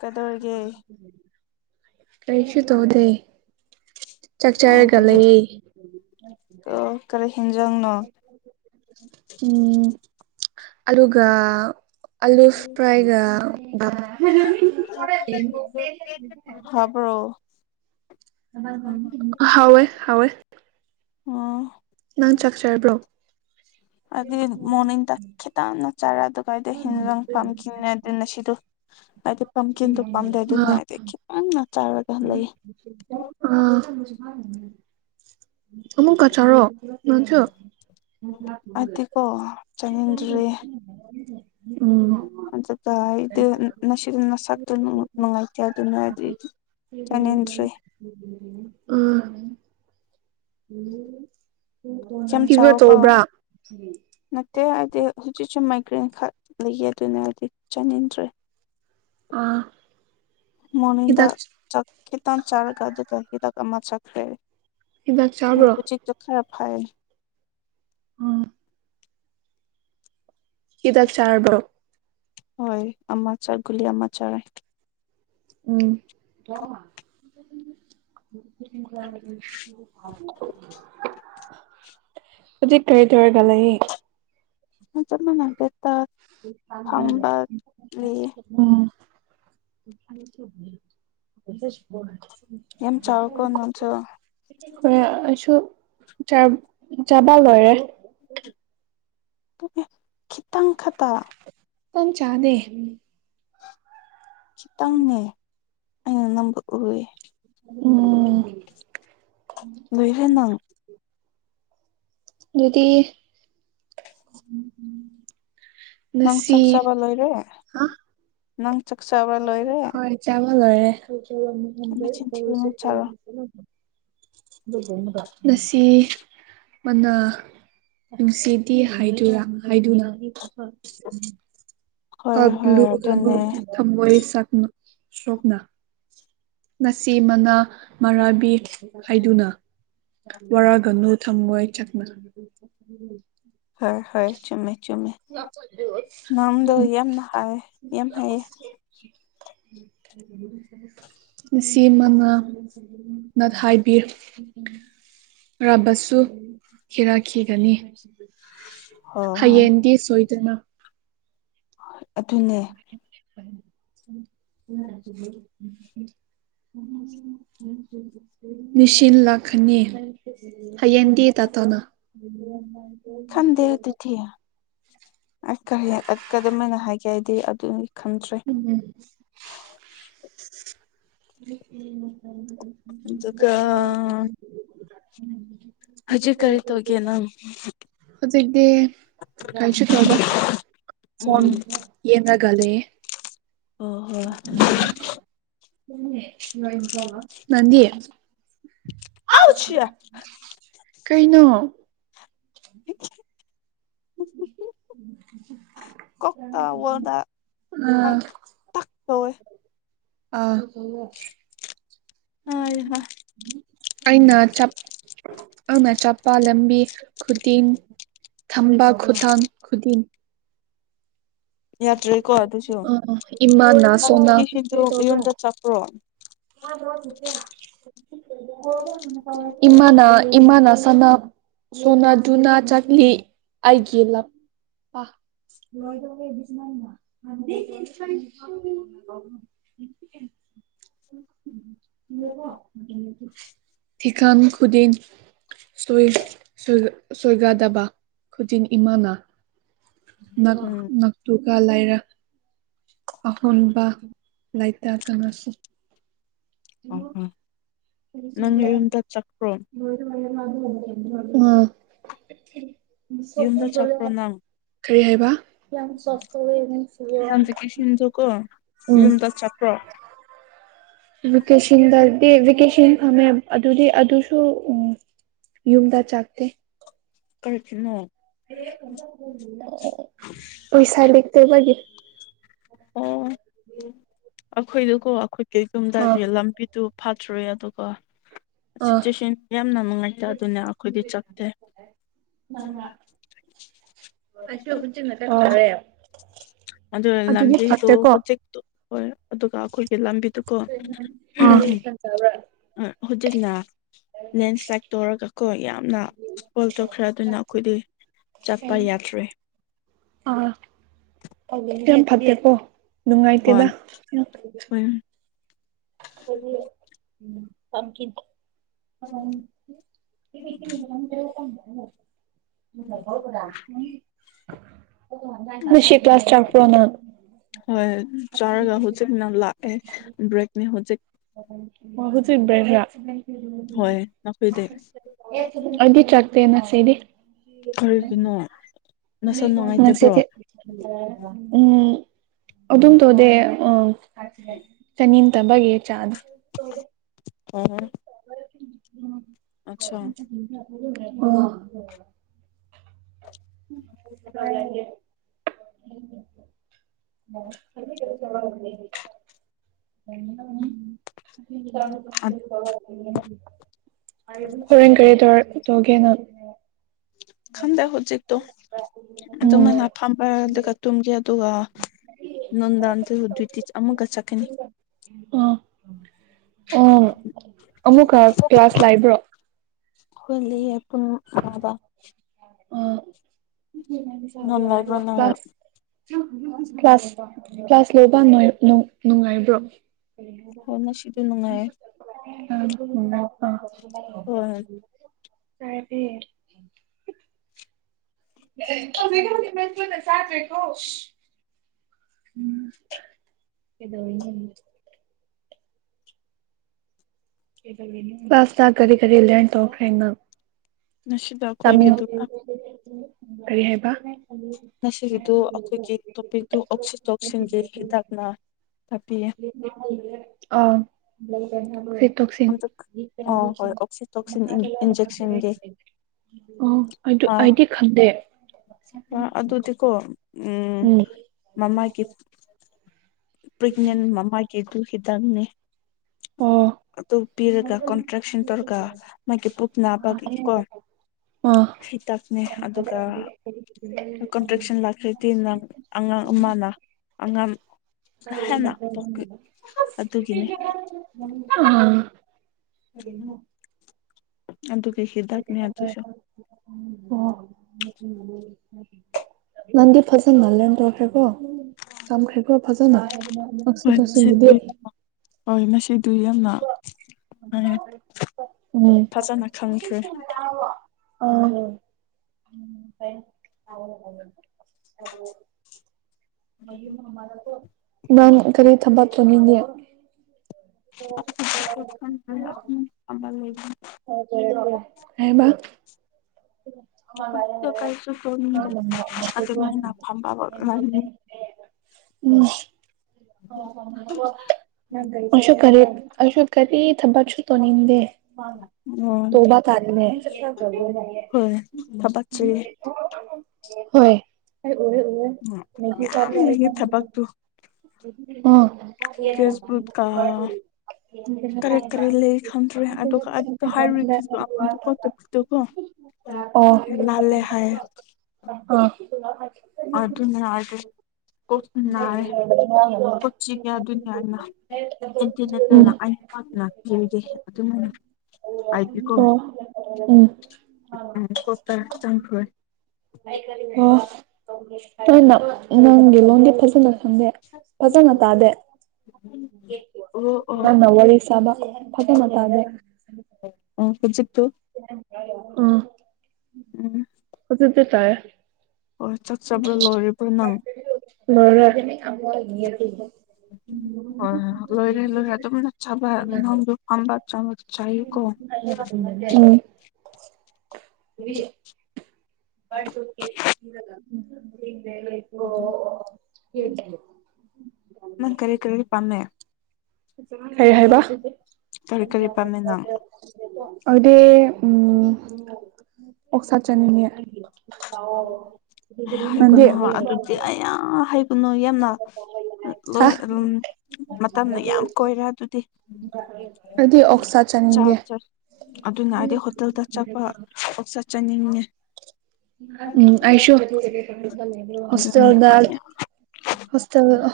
ꯀꯗꯧꯔꯒꯦ ꯀꯩꯁꯨ ꯇꯧꯗꯦ ꯆꯥꯛ ꯑꯣ ꯆꯥꯔꯒ ꯍꯧꯖꯤꯛ ꯂꯩꯌꯦ ꯀꯔ ꯍꯦꯟꯖꯪꯅꯣ ꯎꯝ ꯑꯂꯨꯒ ꯑꯂꯨ ꯐ꯭ꯔꯥꯏꯒ [unintelligible] ꯍꯥꯕ꯭ꯔꯣ ꯍꯣꯏ ꯍꯋꯥꯣꯏ ꯃ ꯅꯪ ꯆꯥꯛ ꯆꯥꯔꯕ꯭ꯔꯣ ꯑꯗꯨꯗꯒꯤꯗꯤ ꯃꯅꯤꯤꯟꯗ ꯈꯦꯇꯅ ꯇꯔꯣ ꯀꯥꯏꯗꯩꯩ ꯍꯤꯟꯖꯥꯡ ꯄꯥꯝꯀꯤꯟꯅꯦ ꯑꯗꯨ ꯅꯁꯤꯗꯣ ꯍꯥꯏꯗꯤ ꯄꯥꯝꯀꯤꯟꯗꯣ ꯄꯥꯝꯗꯦ ꯑꯗꯨꯅ ꯑꯥ ꯍꯥꯏꯗꯤ ꯈꯤꯅ ꯆꯥꯔꯒ ꯂꯩ ꯑꯥ ꯑꯃꯨꯛꯀ ꯆꯥꯔꯣ ꯑꯩꯗꯤꯀꯣ [unintelligible] ꯎꯝ ꯑꯗꯨꯗ ꯑꯩꯗꯤ ꯅꯁꯤꯗꯤ ꯅꯁꯛꯇꯨ ꯅꯨꯡꯉꯥꯏꯇꯦ ꯑꯗꯨꯅ ꯑꯩꯗꯤ ꯆꯥꯅꯤꯡꯗ꯭ꯔꯦ ꯌꯥꯝ ꯐꯤꯕꯔ ꯆꯥꯎꯀꯣ ꯇꯧꯕ꯭ꯔꯥ ꯀ꯭ꯔꯦꯟꯈ ꯂꯩꯌꯦ ꯑꯗꯨꯅ ꯍꯥꯏꯗꯤ ꯆꯥꯅꯤꯡꯟꯗ꯭ꯔꯦ ꯑꯥ ꯃꯣꯔꯅꯤꯡꯗ ꯍꯤꯗꯥꯛ ꯆꯥꯛ ꯈꯤꯇꯪ ꯆꯔꯒ [unintelligible] ꯑꯃ ꯆꯠꯈ꯭ꯔꯦ ꯍꯤꯗꯥꯛ ꯆꯥꯕ꯭ꯔꯣ ꯃꯛꯇꯣ ꯈꯔ ꯍꯥꯏ ꯑꯣ ꯍꯤꯗꯥꯛ ꯆꯥꯔꯔꯕꯣ ꯍꯣꯏ ꯑꯃ ꯆ ꯒꯨꯜꯂꯤ ꯑꯃ ꯆꯥꯔꯦ ꯎꯝ [inaudible] ꯍꯧꯖꯤꯛ ꯀꯔꯤ ꯇꯧꯔꯒ ꯂꯩ ꯌꯦ ꯆꯞ ꯃꯥꯟꯅꯗꯦ ꯂꯩꯌꯦ ꯎꯝ ꯌꯥꯝ ꯆꯥꯎꯔꯦꯀꯣ ꯅꯪꯁꯨ [inaudible] ꯍꯣꯏ ꯑꯩꯁꯨ ꯆꯥꯕꯥ ꯂꯣꯏꯔꯦ ꯈꯤꯇꯪ ꯈꯛꯇ ꯄꯝ ꯆꯥꯗꯦ ꯈꯤꯇꯪꯅꯦ ꯑ ꯅꯝꯕ ꯍꯋꯦ ꯎꯝ ꯂꯏꯔꯦ ꯅꯪ ꯗꯨꯗꯤ ꯎꯝ ꯅꯪ ꯆꯥꯛ ꯆꯕ ꯂꯣꯏꯔꯦ ꯍꯥ ꯅꯪ ꯆꯥꯛ ꯆꯥꯕ ꯂꯣꯏꯔꯦ [unintelligible] ꯃꯆꯤꯟ ꯊꯤꯒꯅꯨ ꯆꯥꯔꯣ [unintelligible] ꯉꯁꯤ ꯃꯅꯥ ꯉꯁꯤꯗꯤ ꯍꯥꯏꯗꯨꯔ ꯍꯥꯏꯗꯨꯅ ꯍꯣꯏ ꯍꯣꯏ ꯑꯗꯨꯅꯦ [unintelligible] ꯊꯝꯕꯣꯣꯏ ꯁꯛꯅ ꯁꯣꯀꯗꯥ ꯉꯁꯤ ꯃꯅꯥ ꯃꯔꯥꯕꯤꯠ ꯍꯥꯏꯗꯨꯅ ꯋꯥꯔꯒꯅꯨ ꯊꯝꯣꯏ ꯆꯠꯅ ꯍꯣꯏ ꯍꯣꯏ ꯆꯨꯝꯃꯦ ꯆꯨꯝꯃꯦ ꯅꯪꯗꯣ ꯌꯥꯝꯅ ꯍꯥꯏ ꯌꯥꯝ ꯍꯩꯌꯦ [unintelligible] ꯎ ꯁꯤꯃꯅ ꯅ ꯍꯥꯏꯕꯤꯌꯨ ꯎꯝ ꯔꯕꯁꯨ ꯊꯤꯔꯛꯈꯤꯒꯅꯤ ꯍꯣꯏ ꯍꯣꯏ ꯍꯌꯦꯡꯗꯤ [unintelligible] ꯍ ꯑꯗꯨꯅꯦ ꯎꯝ ꯎꯅ [unintelligible] ꯅꯤꯡꯁꯤꯟ ꯂꯥꯛꯀꯅꯤ ꯍꯌꯦꯟꯗꯤ ꯇ ꯊꯣꯅ ꯑꯗꯨꯕꯤ ꯈꯗꯦ ꯑꯗꯨꯊꯤ ꯑ ꯀꯔꯤ ꯑꯗ ꯀꯗ ꯃꯅ ꯍꯥꯏꯦ ꯍꯥꯏ ꯑ ꯑꯗꯨ ꯎꯝ ꯎ ꯑꯗꯨꯒ ꯑ ꯍꯧꯖꯤꯛ ꯀꯔꯤ ꯇꯧꯒꯦ ꯅꯪ ꯍꯧꯖꯤꯛꯇꯤ ꯀꯩꯁꯨ ꯇꯧꯗꯦ ꯐꯣꯟ ꯎꯝ ꯌꯦꯉꯒꯥ ꯂꯩꯌꯦ ꯍꯣ ꯎꯝ ꯅꯥꯟꯗꯤ ꯍꯣꯏ ꯀꯩꯅꯣ [unintelligible] ꯀꯣꯛꯇꯥ ꯋꯥꯔꯗꯥ ꯑ ꯇꯥꯛꯄꯋꯦ ꯑ ꯑ ꯋꯥ ꯑꯩꯅ ꯆꯞ ꯑꯃ ꯆꯄ ꯂꯝꯕꯤꯤ ꯈꯨꯗꯤꯡ ꯊꯝꯕꯥ ꯈꯨꯊꯥꯡ ꯈꯨꯗꯤꯡ ꯌꯥꯗ꯭ꯔꯦꯀꯣ ꯑꯗꯨꯁꯨ ꯑ ꯏꯃꯥ ꯅꯅꯥ ꯅꯪ ꯁꯣꯅ ꯚꯦꯀꯦꯁꯟꯗꯨ ꯌꯨꯝꯗ ꯆꯠꯄ꯭ꯔꯣ ꯏꯃꯥꯅ ꯏꯃꯥꯅ ꯁꯅꯥ ꯁꯣꯅꯥ ꯖꯨꯅꯥ ꯆꯖꯠꯅꯤ ꯑꯩꯒꯤꯂ ꯑ ꯂꯣꯏꯗ ꯑꯣꯏꯣꯏꯕꯤꯁ ꯃꯥꯏꯅ [unintelligible] ꯎꯝ ꯊꯤꯈꯥꯟ ꯈꯨꯨꯗꯤꯤꯟ ꯁꯣꯏ ꯁ ꯁꯣꯏꯒꯗꯕꯥ ꯈꯨꯖꯤꯡ ꯏꯃꯥꯅ ꯅꯥꯛ ꯎꯝ ꯅꯥꯛ ꯇꯨ ꯂꯥꯏꯔꯛ ꯑꯍꯣꯟꯕ ꯂꯥꯏꯇꯥ ꯀꯅꯥꯁꯨ ꯑ ꯅꯪ ꯌꯨꯝꯗ ꯆꯠꯈ꯭ꯔꯣ ꯑꯥ ꯌꯨꯝꯗ ꯆꯄ꯭ꯔꯣ ꯅꯪ ꯀꯔꯤ ꯍꯥꯏꯕ ꯌꯥꯝ ꯁꯁ ꯍꯅꯤ ꯁꯤ ꯅꯪ ꯚꯦꯀꯦꯁꯟꯗꯨꯀꯣ ꯎꯝ ꯌꯨꯝꯗ ꯆꯠꯄ꯭ꯔꯣ ꯦꯀꯦꯁꯟꯗ ꯚꯦꯀꯦꯁꯟ ꯐꯝꯃꯦ ꯑꯗꯨꯗꯤ ꯑꯗꯨꯁꯨ ꯎ ꯌꯨꯝꯗ ꯆꯥꯛꯀꯦ ꯀꯈꯤꯅꯣ ꯄꯩꯁꯥ ꯗꯇ ꯃꯥꯒꯤ ꯑꯣ ꯑꯩꯈꯣꯏꯗꯨꯀꯣ ꯑꯩꯈꯣꯏ ꯀꯩ ꯌꯨꯝꯗꯗꯤ ꯑꯥ ꯂꯝꯕꯤꯗꯨ ꯐꯥꯠꯇ꯭ꯔꯨꯦ ꯑꯗꯨꯒꯣ ꯑꯥ ꯁꯤꯆꯨꯋꯦꯁꯟ ꯌꯥꯝꯅ ꯅꯨꯡꯉꯥꯏꯇꯔꯦ ꯑꯗꯨꯅꯦ ꯑꯩꯈꯣꯏꯗꯤ ꯆꯠꯇꯦ ꯑꯗꯨꯗꯣ ꯑꯗꯨꯗꯤ ꯂꯥꯟꯇꯦ ꯇꯣ ꯐꯠꯇꯦꯀꯣ ꯎꯆꯣ ꯍꯣꯏ ꯑꯗꯨꯒ ꯑꯩꯈꯣꯏꯒꯤ ꯂꯝꯕꯤ ꯑꯗꯨꯀꯣ ꯍꯧꯖꯤꯛꯅ ꯂꯦꯟꯁ꯭ꯂꯥꯏꯠ ꯇꯧꯔꯒꯀꯣ ꯌꯥꯝꯅ ꯐꯣꯜ ꯇꯣꯛꯈ꯭ꯔ ꯑꯗꯨꯅ ꯑꯩꯈꯣꯏꯗꯤ ꯆꯠꯄ ꯌꯥꯗ꯭ꯔꯦ ꯑ ꯐꯦꯣ ꯅꯨꯡꯉꯥꯏꯇꯦꯗ ꯍꯣꯏ ꯍꯣꯏ ꯍꯥꯏꯗꯤ ꯎꯝ ꯇꯀꯤ ꯁꯤꯁ ꯐꯅ ꯍꯣꯏ ꯆꯥꯔꯒ ꯍꯧꯖꯤꯛꯅ ꯂꯥꯛꯑꯦ ꯕ꯭ꯔꯦꯛꯅꯤ ꯍꯧꯖꯤꯛ ꯥꯎꯗꯤꯕꯔꯌꯥ ꯍꯣꯏ ꯅꯈꯣꯏꯗ ꯁꯤꯕꯤ ꯁꯤ ꯅꯁꯥ ꯅꯨꯡꯉꯥꯏꯇꯕ꯭ꯔꯣ ꯎꯝ ꯑꯗꯨ ꯑꯗꯨꯝ ꯇꯣꯗꯦ ꯎꯝ ꯀꯅꯤ ꯇ ꯑꯃꯒꯤꯒꯤ ꯆꯥꯟꯁ ꯑ ꯑꯆꯥ ꯑ ꯦ ꯀ ꯍꯔꯡꯒꯥꯔꯔꯤꯗꯔ ꯇꯒꯦꯅ ꯈꯪꯗꯦ ꯍꯧꯖꯤꯛꯇꯣ ꯎꯝ ꯑꯗꯨꯃꯥꯏꯅ ꯐꯝꯕ ꯑꯗꯨꯒ ꯇꯨꯝꯒꯦ ꯑꯗꯨꯒ ꯅꯨꯡꯗꯥꯟꯗꯗꯏꯇꯤ ꯑꯃꯒ ꯆꯠꯀꯅꯤ ꯎꯝ ꯑꯃꯨꯛꯀ ꯀ꯭ꯂꯥꯁ ꯂꯥꯛꯕ꯭ꯔꯣ ꯍꯣꯏ ꯂꯩ ꯄꯨꯨꯡꯕꯥ ꯎꯝ ꯅꯨꯡꯉꯥꯏꯕ꯭ꯔꯣ ꯅꯪ [unintelligible] ꯀ꯭ꯂꯥꯁ ꯀ꯭ꯂꯥꯁ ꯂꯣꯏꯧꯕ ꯅꯨꯡꯉꯥꯏꯕ꯭ꯔꯣ [unintelligible] ꯍꯣꯏ ꯉꯁꯤꯗꯤ ꯅꯨꯡꯉꯥꯏꯌꯦ ꯍ [unintelligible] ꯍꯣꯏ ꯀ ꯐ [unintelligible] ꯁꯥꯣꯗ ꯄꯥꯁ ꯇꯥ ꯀꯔꯤ ꯀꯔꯤ ꯂ ꯇꯣꯛꯈ꯭ꯔꯦꯅ ꯉꯁꯤꯗꯣ ꯇꯃꯤꯜ ꯑꯩꯈꯣꯏꯒꯤꯗꯨ ꯎ ꯀꯔꯤ ꯍꯥꯏꯕ ꯉꯁꯤꯒꯤꯗꯨ ꯑꯩꯈꯣꯏꯒꯤ ꯇꯣꯄꯤꯛꯇꯣ ꯑꯣꯛꯁꯤꯟ ꯇꯣꯛꯁꯤꯟꯒꯤ ꯍꯤꯗꯥꯛꯅ ꯇꯥꯛꯄꯤꯌꯦ ꯑꯥ ꯑꯝꯇ ꯑꯣ ꯍꯣꯏ ꯑꯣꯛꯁꯤꯇꯣꯛꯁꯤꯟ ꯏꯟꯖꯦꯛꯁꯟꯒꯤ [unintelligible] ꯑꯣ ꯃꯥ ꯑꯩꯗꯤ ꯈꯪꯗꯦ ꯑꯗꯨꯗꯤꯀꯣ ꯎꯝ ꯃꯃꯥꯒꯤ ꯄ꯭ꯔꯦꯒꯅꯦꯟ ꯃꯃꯥꯒꯤ ꯑꯗꯨ ꯍꯤꯇꯪꯅꯤ ꯑꯣ ꯑꯗꯨ ꯄꯤꯔꯒ ꯀꯣꯟꯇ꯭ꯔꯦꯛꯁꯟ ꯇꯧꯔꯒ ꯃꯥꯒꯤ ꯄꯨꯛ ꯅꯥꯕꯒꯤꯀꯣ ꯑꯥ ꯍꯤꯇꯥꯛꯅꯦ ꯑꯗꯨꯒ ꯀꯣꯟꯇ꯭ꯔꯦꯛꯁꯟ ꯂꯥꯛꯈ꯭ꯔꯗꯤ ꯅꯪ ꯑꯉꯥꯡ ꯑꯃꯅ ꯑꯉꯝ ꯑꯗꯨꯒꯤꯅꯦ [unintelligible] ꯑꯥ ꯍꯅ ꯑꯗꯨ ꯀꯩ ꯍꯗ ꯅ ꯑꯗꯨ ꯁ ꯑꯣ [unintelligible] ꯅꯗꯤ ꯐꯖꯅ ꯃꯥꯜꯂ ꯇꯧꯈ꯭ꯔꯦꯀꯣ ꯇꯝꯈ꯭ꯔꯦꯀꯣ ꯐꯖꯅ ꯇꯛꯁꯤ ꯍ ꯇꯧꯁꯤꯟꯒꯤꯗꯤ ꯍꯣꯏ ꯑꯗꯨ ꯌꯥꯝꯅ ꯍꯥꯏꯌꯦꯦ ꯎꯝ ꯈꯪꯈ꯭ꯔꯦ ꯑꯥ ꯎꯝ ꯅꯥꯟ ꯀꯔꯤ ꯊꯝꯕꯥꯅꯤꯡꯦ ꯑꯣ ꯍꯥꯏꯕ ꯀꯥꯏꯁꯨ ꯑꯗ ꯃ ꯅꯐꯝꯕ ꯂ ꯎꯝ ꯑꯣ ꯑꯁꯨ ꯀꯔꯤ ꯑꯁꯨ ꯀꯔꯤ ꯊꯕꯛꯁꯨ ꯇꯧꯅꯤꯡꯗꯦ ꯑꯣ ꯇꯣꯕ ꯇꯥꯔꯤꯅꯦ ꯁꯤ ꯍꯣꯏ ꯌꯥꯝ ꯊꯕꯥꯛꯨ ꯑ ꯐꯦꯁꯕꯨꯛꯀ ꯀꯔꯤ ꯀꯔꯤ ꯂꯩ ꯈꯪꯗ꯭ꯔꯦ ꯑꯗꯨꯒ ꯍꯥꯏꯔꯨꯏꯦꯕꯨꯛꯀꯣ ꯂꯥꯜꯂꯦ ꯍꯥꯏꯌꯦ ꯑ ꯑꯗꯨ ꯑꯗꯨꯅ ꯑꯗꯨ ꯑꯗꯨ ꯎꯝ ꯀꯁ ꯑ ꯑꯣ ꯄꯨꯆꯤ ꯀꯌꯥ ꯑꯗꯨ ꯌꯥꯅ ꯏꯟꯇꯔꯅꯦꯠ ꯑꯥꯛ ꯂꯥꯛ ꯗꯤ ꯑꯗꯨꯃꯥꯏꯅ ꯍꯥꯏꯕꯤꯌꯨꯀꯣ ꯎꯝ ꯎꯝ ꯀꯣꯛ ꯇ ꯆꯪꯈ꯭ꯔꯣꯏ ꯀ ꯅꯪꯒꯤ ꯂꯣꯟꯒꯤ ꯐ ꯎ ꯈꯪꯗꯦ ꯐꯖꯅ ꯇꯥꯗꯦ ꯑꯣ ꯑꯣ ꯅꯥꯟ ꯋꯥꯂꯤ ꯁꯥꯕ ꯐꯠꯇꯃ ꯇ꯭ꯔꯦ ꯑꯣ ꯈꯟꯖꯤꯠꯇꯨ ꯎꯝ ꯍꯧꯖꯤꯗꯤ ꯇꯥꯏ ꯍꯣꯏ ꯆꯥꯛ ꯆꯥꯕ ꯂꯣꯏꯔꯕ꯭ꯔꯣ ꯅꯪ ꯍꯣꯏ ꯍꯣꯏ ꯂꯣꯏꯔꯦ ꯂꯣꯏꯔꯦ [unintelligible] ꯆꯃ ꯆ ꯀꯣ ꯎꯝ [unintelligible] ꯋꯥ ꯁꯠꯀꯦꯖꯒ ꯎꯝ ꯅꯪ ꯀꯔꯤ ꯀꯔꯤꯗꯤ ꯄꯥꯝꯃꯦ ꯀꯔꯤ ꯍꯥꯏꯕ ꯀꯔꯤ ꯀꯔꯤ ꯄꯥꯝꯃꯦ ꯅꯪ ꯑꯗꯨꯗꯤ ꯎꯝ ꯎ ꯑꯣꯛ ꯁꯥꯠ ꯆꯠꯅꯤꯡꯅꯦ [unintelligible] ꯀꯅꯨ ꯌꯥꯝꯅ ꯂꯣꯏ ꯃꯇꯝꯅ ꯌꯥꯝ ꯀꯣꯏꯔꯦ ꯑꯗꯨꯗꯤ ꯑꯩꯗꯤ ꯑꯣꯛꯁꯥ ꯆ ꯆꯥꯅꯤꯡꯉꯦ ꯆ ꯑꯗꯨꯅ ꯍꯥꯏꯗꯤ ꯍꯣꯇꯦꯜꯗ ꯆꯠꯄ ꯆꯠꯆꯅꯤꯡꯉꯦ ꯎꯝ ꯑꯁꯨ ꯑꯗꯨꯅꯦ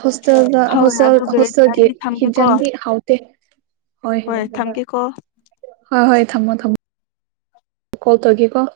ꯍꯣꯇꯦꯜꯗ ꯍꯦꯜ ꯍꯣꯇꯦꯜ ꯍ ꯍꯣꯏ ꯑꯗꯨꯒ ꯍꯣꯁꯇꯦꯜꯒꯤ ꯑꯩꯗꯤ ꯊꯝꯒꯦꯀꯣ ꯍꯤꯖꯗꯤ ꯍꯥꯎꯇꯦ ꯍ ꯍꯣꯏ ꯊꯝꯒꯦꯀꯣ ꯍ ꯍꯣꯏ ꯊꯝꯃꯣ ꯊꯝꯃꯣ ꯀꯣꯜ ꯇꯧꯒꯦꯀꯣ